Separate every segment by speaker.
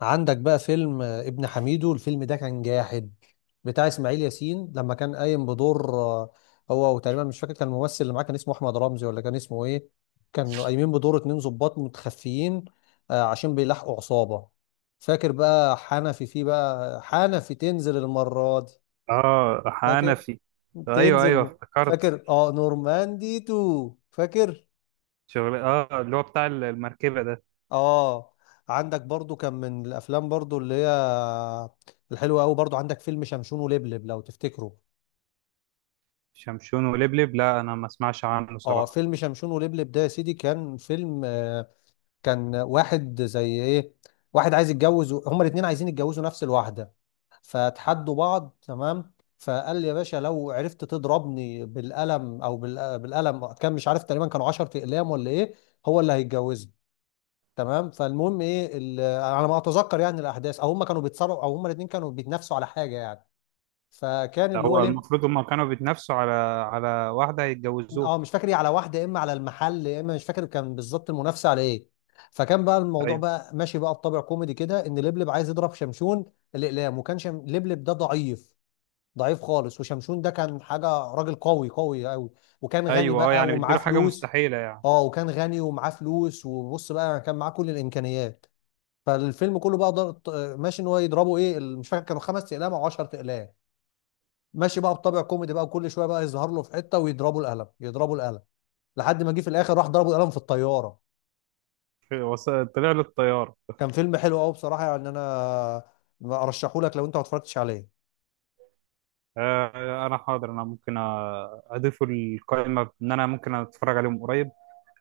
Speaker 1: عندك بقى فيلم ابن حميدو، الفيلم ده كان جاحد بتاع اسماعيل ياسين لما كان قايم بدور. هو وتقريبا مش فاكر، كان الممثل اللي معاه كان اسمه احمد رمزي ولا كان اسمه ايه. كانوا قايمين بدور اتنين ضباط متخفيين عشان بيلاحقوا عصابة. فاكر بقى حنفي، فيه بقى حنفي تنزل المرة دي،
Speaker 2: اه،
Speaker 1: فاكر
Speaker 2: حنفي. ايوه، ايوه،
Speaker 1: تنزل،
Speaker 2: افتكرت.
Speaker 1: فاكر اه نورماندي تو، فاكر
Speaker 2: شغل، اللي هو بتاع المركبه ده.
Speaker 1: اه. عندك برضو كان من الافلام برضو اللي هي الحلوه قوي، برضو عندك فيلم شمشون ولبلب لو تفتكره.
Speaker 2: شمشون ولبلب، لا انا ما اسمعش عنه
Speaker 1: اه
Speaker 2: صراحه.
Speaker 1: فيلم شمشون ولبلب ده يا سيدي كان فيلم. كان واحد زي ايه، واحد عايز يتجوز هما الاتنين عايزين يتجوزوا نفس الواحده فتحدوا بعض. تمام، فقال لي يا باشا لو عرفت تضربني بالقلم او بالقلم، كان مش عارف تقريبا كانوا 10 اقلام ولا ايه، هو اللي هيتجوزني. تمام، فالمهم ايه على ما اتذكر يعني الاحداث، او هم كانوا بيتصارعوا، او هم الاثنين كانوا بيتنافسوا على حاجه يعني، فكان
Speaker 2: ده
Speaker 1: اللي هو
Speaker 2: هو
Speaker 1: ليه.
Speaker 2: المفروض هم كانوا بيتنافسوا على واحده هيتجوزوها.
Speaker 1: اه مش فاكر ايه، على واحده يا اما على المحل يا اما مش فاكر كان بالظبط المنافسه على ايه. فكان بقى الموضوع
Speaker 2: ايوه،
Speaker 1: بقى ماشي بقى بطابع كوميدي كده ان لبلب عايز يضرب شمشون الاقلام، وكان لبلب ده ضعيف، ضعيف خالص. وشمشون ده كان حاجه راجل قوي قوي قوي، وكان غني
Speaker 2: ايوه، اه
Speaker 1: بقى
Speaker 2: يعني
Speaker 1: ومعاه
Speaker 2: بيديله حاجه
Speaker 1: فلوس.
Speaker 2: مستحيله يعني.
Speaker 1: اه وكان غني ومعاه فلوس، وبص بقى كان معاه كل الامكانيات. فالفيلم كله بقى ضغط ماشي ان هو يضربه ايه مش فاكر كانوا خمس اقلام او 10 اقلام، ماشي بقى بطابع كوميدي بقى، وكل شويه بقى يظهر له في حته ويضربوا القلم يضربوا القلم، لحد ما جه في الاخر راح ضربوا القلم في الطياره.
Speaker 2: وص- طلع له الطيار.
Speaker 1: كان فيلم حلو قوي بصراحه يعني، انا ارشحه لك لو انت ما اتفرجتش عليه.
Speaker 2: آه، انا حاضر، انا ممكن اضيفه القائمه ان انا ممكن اتفرج عليهم قريب.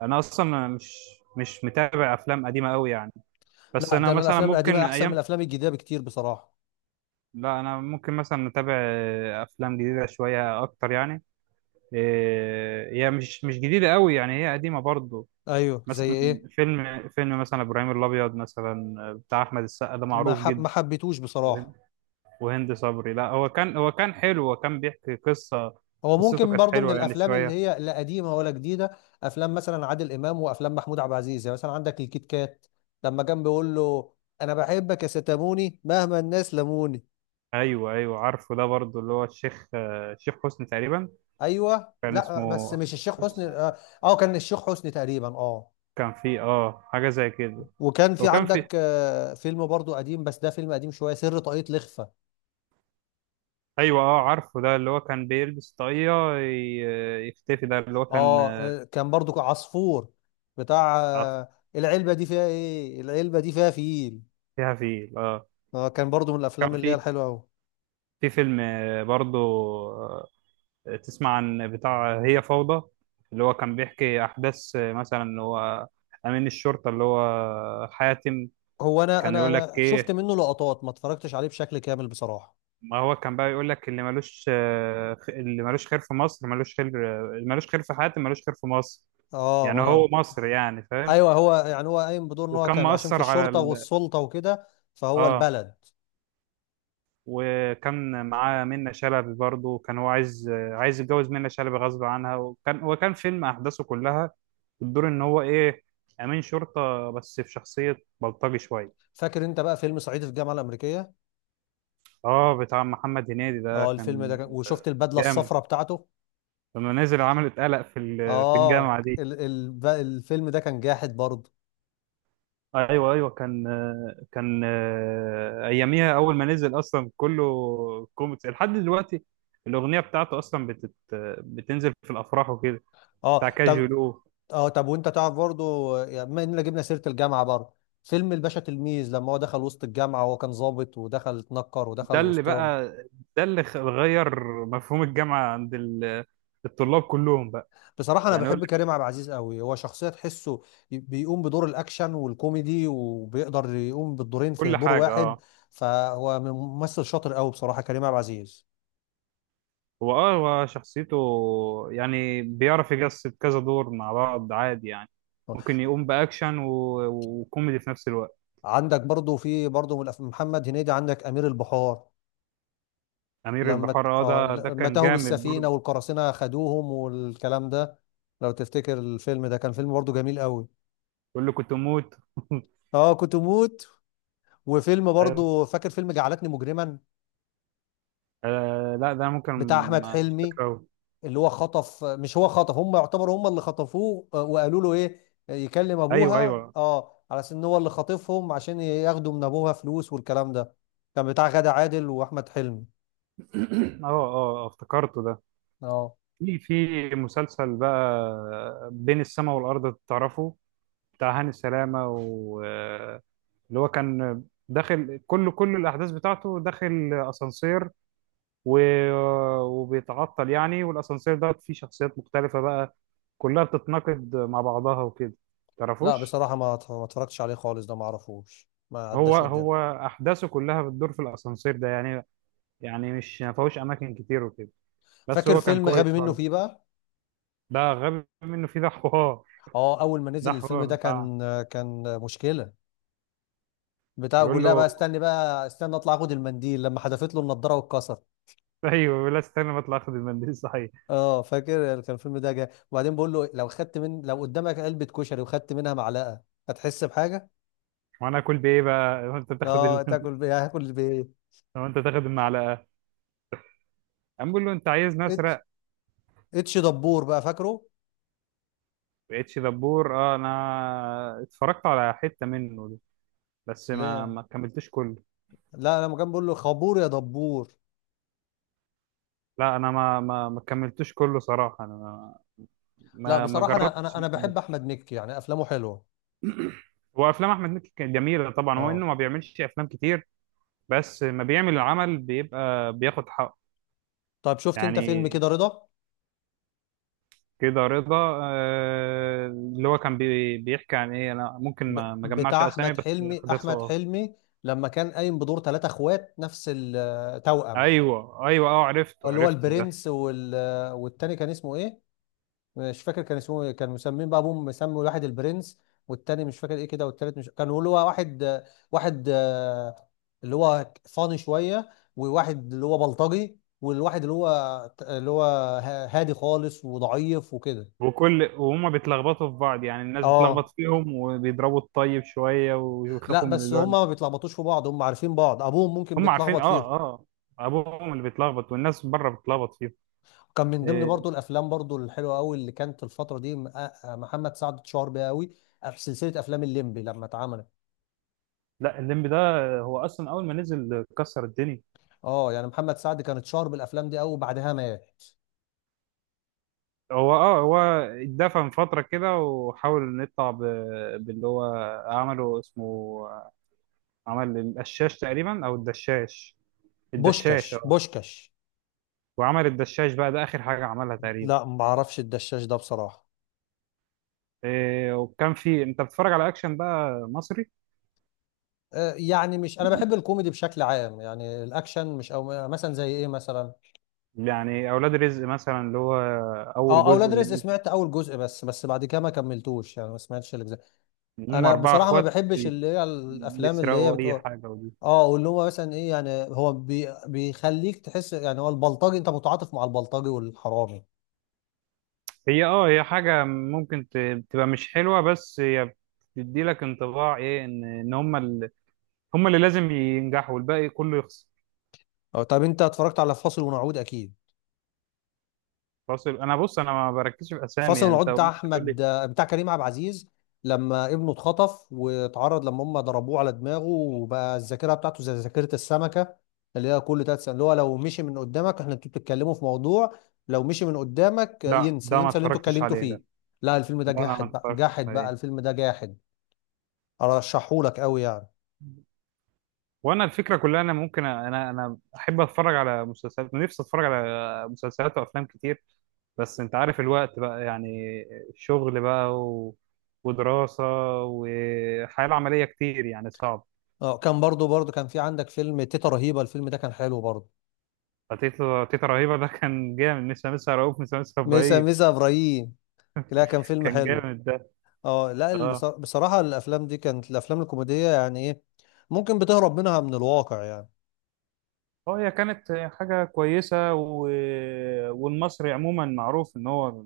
Speaker 2: انا اصلا مش متابع افلام قديمه قوي يعني. بس
Speaker 1: لا ده
Speaker 2: انا
Speaker 1: انا
Speaker 2: مثلا
Speaker 1: الافلام
Speaker 2: ممكن
Speaker 1: القديمه
Speaker 2: من
Speaker 1: احسن من
Speaker 2: ايام.
Speaker 1: الافلام الجديده بكتير بصراحه.
Speaker 2: لا، انا ممكن مثلا اتابع افلام جديده شويه اكتر يعني. هي مش جديده قوي يعني، هي قديمه برضو.
Speaker 1: ايوه زي
Speaker 2: مثلا
Speaker 1: ايه.
Speaker 2: فيلم مثلا ابراهيم الابيض مثلا بتاع احمد السقا ده معروف
Speaker 1: ما
Speaker 2: جدا.
Speaker 1: حبيتوش
Speaker 2: وهند
Speaker 1: بصراحه.
Speaker 2: وهند صبري. لا، هو كان حلو، هو كان بيحكي قصه.
Speaker 1: هو
Speaker 2: قصته
Speaker 1: ممكن
Speaker 2: كانت
Speaker 1: برضو من
Speaker 2: حلوه يعني
Speaker 1: الافلام اللي
Speaker 2: شويه.
Speaker 1: هي لا قديمه ولا جديده. افلام مثلا عادل امام وافلام محمود عبد العزيز يعني، مثلا عندك الكيت كات، لما كان بيقول له: انا بحبك يا ستاموني مهما الناس لموني.
Speaker 2: ايوه، ايوه، عارفه ده برضو اللي هو الشيخ، الشيخ حسني تقريبا.
Speaker 1: ايوه،
Speaker 2: كان
Speaker 1: لا بس
Speaker 2: اسمه.
Speaker 1: مش الشيخ حسني اه. كان الشيخ حسني تقريبا اه.
Speaker 2: كان فيه حاجه زي كده.
Speaker 1: وكان في
Speaker 2: وكان في.
Speaker 1: عندك فيلم برضو قديم، بس ده فيلم قديم شويه، سر طاقية لخفة.
Speaker 2: ايوه، اه، عارفه ده اللي هو كان بيلبس طاقية يختفي، ده اللي هو كان
Speaker 1: اه كان برضو عصفور بتاع
Speaker 2: عطف.
Speaker 1: العلبه دي فيها ايه، العلبه دي فيها فيل.
Speaker 2: فيها، فيه اه.
Speaker 1: اه كان برضو من
Speaker 2: كان
Speaker 1: الافلام اللي هي
Speaker 2: في
Speaker 1: الحلوه قوي.
Speaker 2: في فيلم برضو. آه، تسمع عن بتاع هي فوضى، اللي هو كان بيحكي احداث، مثلا اللي هو امين الشرطة اللي هو حاتم.
Speaker 1: هو انا
Speaker 2: كان
Speaker 1: انا
Speaker 2: يقول لك
Speaker 1: انا شفت
Speaker 2: ايه؟
Speaker 1: منه لقطات، ما اتفرجتش عليه بشكل كامل بصراحه.
Speaker 2: ما هو كان بقى يقول لك اللي ملوش، اللي ملوش خير في مصر ملوش خير. اللي ملوش خير في حاتم ملوش خير في مصر.
Speaker 1: اه ما
Speaker 2: يعني
Speaker 1: انا.
Speaker 2: هو مصر، يعني فاهم.
Speaker 1: ايوه هو، يعني هو قايم بدور ان هو
Speaker 2: وكان
Speaker 1: كان عشان في
Speaker 2: مأثر على
Speaker 1: الشرطه
Speaker 2: ال...
Speaker 1: والسلطه وكده، فهو
Speaker 2: اه،
Speaker 1: البلد.
Speaker 2: وكان معاه منة شلبي برضه، كان هو عايز، يتجوز منة شلبي غصب عنها. وكان هو كان فيلم أحداثه كلها بتدور إن هو إيه، أمين شرطة بس في شخصية بلطجي شوية.
Speaker 1: فاكر انت بقى فيلم صعيدي في الجامعه الامريكيه؟
Speaker 2: آه، بتاع محمد هنيدي ده
Speaker 1: اه الفيلم ده
Speaker 2: كان
Speaker 1: كان، وشفت البدله
Speaker 2: جامد.
Speaker 1: الصفراء بتاعته.
Speaker 2: لما نزل عمل اتقلق في
Speaker 1: اه
Speaker 2: الجامعة دي.
Speaker 1: الفيلم ده كان جاحد برضه.
Speaker 2: ايوه، ايوه، كان اياميها اول ما نزل اصلا كله كوميكس لحد دلوقتي. الاغنيه بتاعته اصلا بتنزل في الافراح وكده.
Speaker 1: اه
Speaker 2: بتاع
Speaker 1: طب.
Speaker 2: كاجولو.
Speaker 1: اه طب وانت تعرف برضه، يعني بما اننا جبنا سيره الجامعه برضه، فيلم الباشا تلميذ، لما هو دخل وسط الجامعه وهو كان ضابط ودخل اتنكر
Speaker 2: ده
Speaker 1: ودخل
Speaker 2: اللي
Speaker 1: وسطهم.
Speaker 2: بقى ده اللي غير مفهوم الجامعة عند ال- الطلاب كلهم بقى.
Speaker 1: بصراحة أنا
Speaker 2: يعني يقول
Speaker 1: بحب
Speaker 2: لك
Speaker 1: كريم عبد العزيز قوي، هو شخصية تحسه بيقوم بدور الأكشن والكوميدي، وبيقدر يقوم بالدورين في
Speaker 2: كل
Speaker 1: دور
Speaker 2: حاجة
Speaker 1: واحد.
Speaker 2: اه.
Speaker 1: فهو ممثل شاطر قوي بصراحة كريم عبد العزيز.
Speaker 2: هو، هو شخصيته، يعني بيعرف يجسد كذا دور مع بعض عادي يعني. ممكن يقوم بأكشن وكوميدي في نفس الوقت.
Speaker 1: عندك برضو، في برضو من محمد هنيدي، عندك أمير البحار،
Speaker 2: أمير
Speaker 1: لما
Speaker 2: البحار، اه
Speaker 1: آه
Speaker 2: ده
Speaker 1: لما
Speaker 2: كان
Speaker 1: تاهوا
Speaker 2: جامد
Speaker 1: بالسفينة
Speaker 2: برضه.
Speaker 1: والقراصنة خدوهم والكلام ده. لو تفتكر الفيلم ده كان فيلم برضو جميل قوي.
Speaker 2: يقول له كنت أموت
Speaker 1: اه كنت موت. وفيلم
Speaker 2: أيوه،
Speaker 1: برضو، فاكر فيلم جعلتني مجرما
Speaker 2: آه، لا ده ممكن.
Speaker 1: بتاع أحمد
Speaker 2: مش
Speaker 1: حلمي،
Speaker 2: فاكره أوي.
Speaker 1: اللي هو خطف، مش هو خطف، هم يعتبروا هم اللي خطفوه. وقالوا له ايه، يكلم
Speaker 2: أيوه،
Speaker 1: ابوها
Speaker 2: أيوه.
Speaker 1: اه على اساس ان هو اللي خاطفهم عشان ياخدوا من ابوها فلوس والكلام ده. كان بتاع غادة عادل واحمد حلمي
Speaker 2: اه، اه، افتكرته ده.
Speaker 1: اه.
Speaker 2: في مسلسل بقى بين السماء والأرض تعرفه؟ بتاع هاني سلامة و... اللي هو كان داخل كل الأحداث بتاعته داخل أسانسير و... وبيتعطل يعني، والأسانسير ده فيه شخصيات مختلفة بقى كلها بتتناقض مع بعضها وكده.
Speaker 1: لا
Speaker 2: تعرفوش؟
Speaker 1: بصراحة ما اتفرجتش عليه خالص، ده ما اعرفوش ما
Speaker 2: هو
Speaker 1: عداش قدامي.
Speaker 2: هو أحداثه كلها بتدور في الأسانسير ده يعني، يعني مش، ما فيهوش أماكن كتير وكده، بس
Speaker 1: فاكر
Speaker 2: هو كان
Speaker 1: فيلم غبي
Speaker 2: كويس
Speaker 1: منه
Speaker 2: برضه.
Speaker 1: فيه بقى؟
Speaker 2: ده غبي منه فيه. ده حوار
Speaker 1: اه اول ما
Speaker 2: ده
Speaker 1: نزل الفيلم ده
Speaker 2: حوار
Speaker 1: كان، كان مشكلة. بتاع
Speaker 2: بيقول
Speaker 1: بقول لها بقى:
Speaker 2: له،
Speaker 1: استني بقى، استني اطلع اخد المنديل، لما حدفت له النضارة واتكسر.
Speaker 2: ايوه، بيقول لا استنى ما اطلع اخد المنديل صحيح.
Speaker 1: اه فاكر كان الفيلم ده جاي، وبعدين بقول له: لو خدت من، لو قدامك علبة كشري وخدت منها معلقة، هتحس بحاجة؟
Speaker 2: وانا اكل بايه بقى لو انت تاخد
Speaker 1: اه
Speaker 2: ال...
Speaker 1: تاكل بيه، هاكل بايه؟
Speaker 2: لو انت تاخد المعلقه، قام بيقول له انت عايزني
Speaker 1: اتش،
Speaker 2: اسرق.
Speaker 1: اتش دبور بقى فاكره؟
Speaker 2: اتش دبور، اه انا اتفرجت على حته منه ده بس ما
Speaker 1: لا
Speaker 2: ما كملتوش كله.
Speaker 1: لا لما كان بقول له: خبور يا دبور.
Speaker 2: لا، انا ما كملتوش كله صراحه، انا ما
Speaker 1: لا
Speaker 2: ما ما
Speaker 1: بصراحة انا انا
Speaker 2: جربتش إني
Speaker 1: انا
Speaker 2: أكمله.
Speaker 1: بحب احمد مكي يعني افلامه حلوة.
Speaker 2: هو افلام احمد مكي كانت جميله طبعا، هو انه
Speaker 1: اه
Speaker 2: ما بيعملش افلام كتير بس ما بيعمل العمل بيبقى بياخد حقه.
Speaker 1: طب شفت انت فيلم
Speaker 2: يعني
Speaker 1: كده رضا؟
Speaker 2: كده رضا، اللي هو كان بيحكي عن ايه؟ انا ممكن ما اجمعش
Speaker 1: بتاع
Speaker 2: اسامي
Speaker 1: احمد
Speaker 2: بس
Speaker 1: حلمي،
Speaker 2: احداثه
Speaker 1: احمد
Speaker 2: اه.
Speaker 1: حلمي لما كان قايم بدور ثلاثة اخوات نفس التوأم،
Speaker 2: ايوه، ايوه، اه عرفته،
Speaker 1: اللي هو
Speaker 2: عرفته ده.
Speaker 1: البرنس والتاني كان اسمه ايه؟ مش فاكر كان اسمه ايه، كان مسمين بقى، ابوهم مسمي واحد البرنس والتاني مش فاكر ايه كده، والتالت مش كان اللي هو واحد، واحد اللي هو فاني شويه، وواحد اللي هو بلطجي، والواحد اللي هو اللي هو هادي خالص وضعيف وكده.
Speaker 2: وهما بيتلخبطوا في بعض يعني، الناس بتلخبط
Speaker 1: اه
Speaker 2: فيهم وبيضربوا الطيب شويه
Speaker 1: لا
Speaker 2: ويخافوا من
Speaker 1: بس
Speaker 2: اللي هو.
Speaker 1: هما ما بيتلخبطوش في بعض، هما عارفين بعض، ابوهم ممكن
Speaker 2: هم عارفين،
Speaker 1: بيتلخبط فيهم.
Speaker 2: اه، اه، ابوهم اللي بيتلخبط والناس بره بتلخبط فيهم.
Speaker 1: كان من ضمن
Speaker 2: آه،
Speaker 1: برضو الافلام برضو الحلوه قوي اللي كانت الفتره دي محمد سعد اتشهر بيها قوي في سلسله افلام الليمبي لما اتعملت.
Speaker 2: لا الليمبي ده هو اصلا اول ما نزل كسر الدنيا.
Speaker 1: اه يعني محمد سعد كان اتشهر بالافلام دي قوي وبعدها مات.
Speaker 2: هو، هو اتدفن فتره كده وحاول إنه يطلع باللي هو عمله اسمه، عمل القشاش تقريبا او الدشاش. الدشاش
Speaker 1: بوشكاش،
Speaker 2: اه.
Speaker 1: بوشكاش.
Speaker 2: وعمل الدشاش بقى ده اخر حاجه عملها تقريبا.
Speaker 1: لا ما اعرفش الدشاش ده بصراحه.
Speaker 2: إيه، وكان في، انت بتتفرج على اكشن بقى مصري؟
Speaker 1: يعني مش، انا بحب الكوميدي بشكل عام، يعني الاكشن مش، او مثلا زي ايه مثلا.
Speaker 2: يعني اولاد رزق مثلا اللي هو اول
Speaker 1: اه
Speaker 2: جزء،
Speaker 1: اولاد رزق
Speaker 2: اللي
Speaker 1: سمعت اول جزء بس، بس بعد كده ما كملتوش، يعني ما سمعتش الاجزاء.
Speaker 2: هم
Speaker 1: انا
Speaker 2: اربعه
Speaker 1: بصراحه ما
Speaker 2: اخوات
Speaker 1: بحبش اللي هي الافلام اللي هي
Speaker 2: بيسرقوا اي
Speaker 1: بتقول.
Speaker 2: حاجه ودي.
Speaker 1: اه واللي هو مثلا ايه، يعني هو بيخليك تحس يعني هو البلطجي، انت متعاطف مع البلطجي والحرامي.
Speaker 2: هي، هي حاجه ممكن تبقى مش حلوه بس هي بتدي لك انطباع ايه ان هم ال... هم اللي لازم ينجحوا والباقي كله يخسر.
Speaker 1: اه طب انت اتفرجت على فاصل ونعود؟ اكيد،
Speaker 2: فاصل، انا بص انا ما بركزش في اسامي
Speaker 1: فصل
Speaker 2: يعني،
Speaker 1: العود
Speaker 2: انت
Speaker 1: بتاع
Speaker 2: ممكن تقول
Speaker 1: احمد،
Speaker 2: لي.
Speaker 1: بتاع كريم عبد العزيز، لما ابنه اتخطف واتعرض، لما هم ضربوه على دماغه، وبقى الذاكره بتاعته زي ذاكره السمكه اللي هي كل 3 سنين، اللي هو لو مشي من قدامك، احنا انتوا بتتكلموا في موضوع لو مشي من قدامك
Speaker 2: لا
Speaker 1: ينسى،
Speaker 2: ده ما
Speaker 1: ينسى اللي انتوا
Speaker 2: اتفرجتش
Speaker 1: اتكلمتوا
Speaker 2: عليه
Speaker 1: فيه.
Speaker 2: ده.
Speaker 1: لا الفيلم ده
Speaker 2: ده انا ما
Speaker 1: جاحد بقى،
Speaker 2: اتفرجتش
Speaker 1: جاحد بقى،
Speaker 2: عليه.
Speaker 1: الفيلم ده جاحد، ارشحهولك قوي يعني.
Speaker 2: وانا الفكره كلها، انا ممكن انا احب اتفرج على مسلسلات، نفسي اتفرج على مسلسلات وافلام كتير بس انت عارف الوقت بقى يعني، شغل بقى و... ودراسه وحياه العمليه كتير يعني صعب.
Speaker 1: اه كان برضو كان في عندك فيلم تيتا رهيبه، الفيلم ده كان حلو برضو.
Speaker 2: تيتا، تيتا رهيبه ده كان جامد، مش لسه رؤوف، مش لسه
Speaker 1: ميسا،
Speaker 2: ابراهيم.
Speaker 1: ميسا ابراهيم. لا كان فيلم
Speaker 2: كان
Speaker 1: حلو.
Speaker 2: جامد ده.
Speaker 1: اه لا
Speaker 2: اه،
Speaker 1: بصراحة الافلام دي كانت الافلام الكوميدية يعني ايه، ممكن بتهرب منها من الواقع يعني.
Speaker 2: اه، هي كانت حاجه كويسه و... والمصري عموما معروف ان هو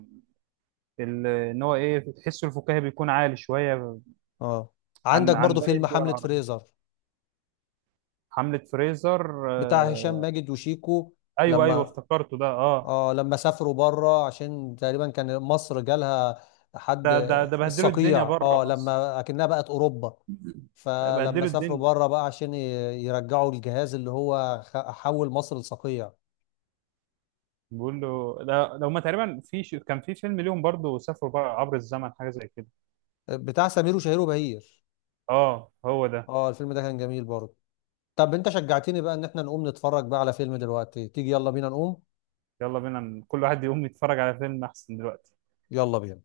Speaker 2: ال- ان هو ايه، تحسه الفكاهي بيكون عالي شويه
Speaker 1: اه
Speaker 2: عن
Speaker 1: عندك
Speaker 2: عن
Speaker 1: برضو
Speaker 2: باقي
Speaker 1: فيلم
Speaker 2: الدول
Speaker 1: حملة
Speaker 2: العربيه.
Speaker 1: فريزر
Speaker 2: حمله فريزر،
Speaker 1: بتاع هشام
Speaker 2: آه.
Speaker 1: ماجد وشيكو،
Speaker 2: ايوه، ايوه،
Speaker 1: لما
Speaker 2: افتكرته ده، اه.
Speaker 1: اه لما سافروا بره عشان تقريبا كان مصر جالها حد،
Speaker 2: ده بهدلوا الدنيا
Speaker 1: الصقيع
Speaker 2: بره
Speaker 1: اه،
Speaker 2: مصر.
Speaker 1: لما اكنها بقت اوروبا،
Speaker 2: ده
Speaker 1: فلما
Speaker 2: بهدلوا
Speaker 1: سافروا
Speaker 2: الدنيا.
Speaker 1: بره بقى عشان يرجعوا الجهاز اللي هو حول مصر لصقيع.
Speaker 2: بيقول له لا لو ما تقريبا في ش... كان في فيلم ليهم برضو سافروا بقى عبر الزمن حاجه زي كده.
Speaker 1: بتاع سمير وشهير وبهير.
Speaker 2: اه، هو ده.
Speaker 1: اه الفيلم ده كان جميل برضه. طب انت شجعتني بقى ان احنا نقوم نتفرج بقى على فيلم دلوقتي، تيجي يلا بينا نقوم.
Speaker 2: يلا بينا، كل واحد يقوم يتفرج على فيلم احسن دلوقتي.
Speaker 1: يلا بينا.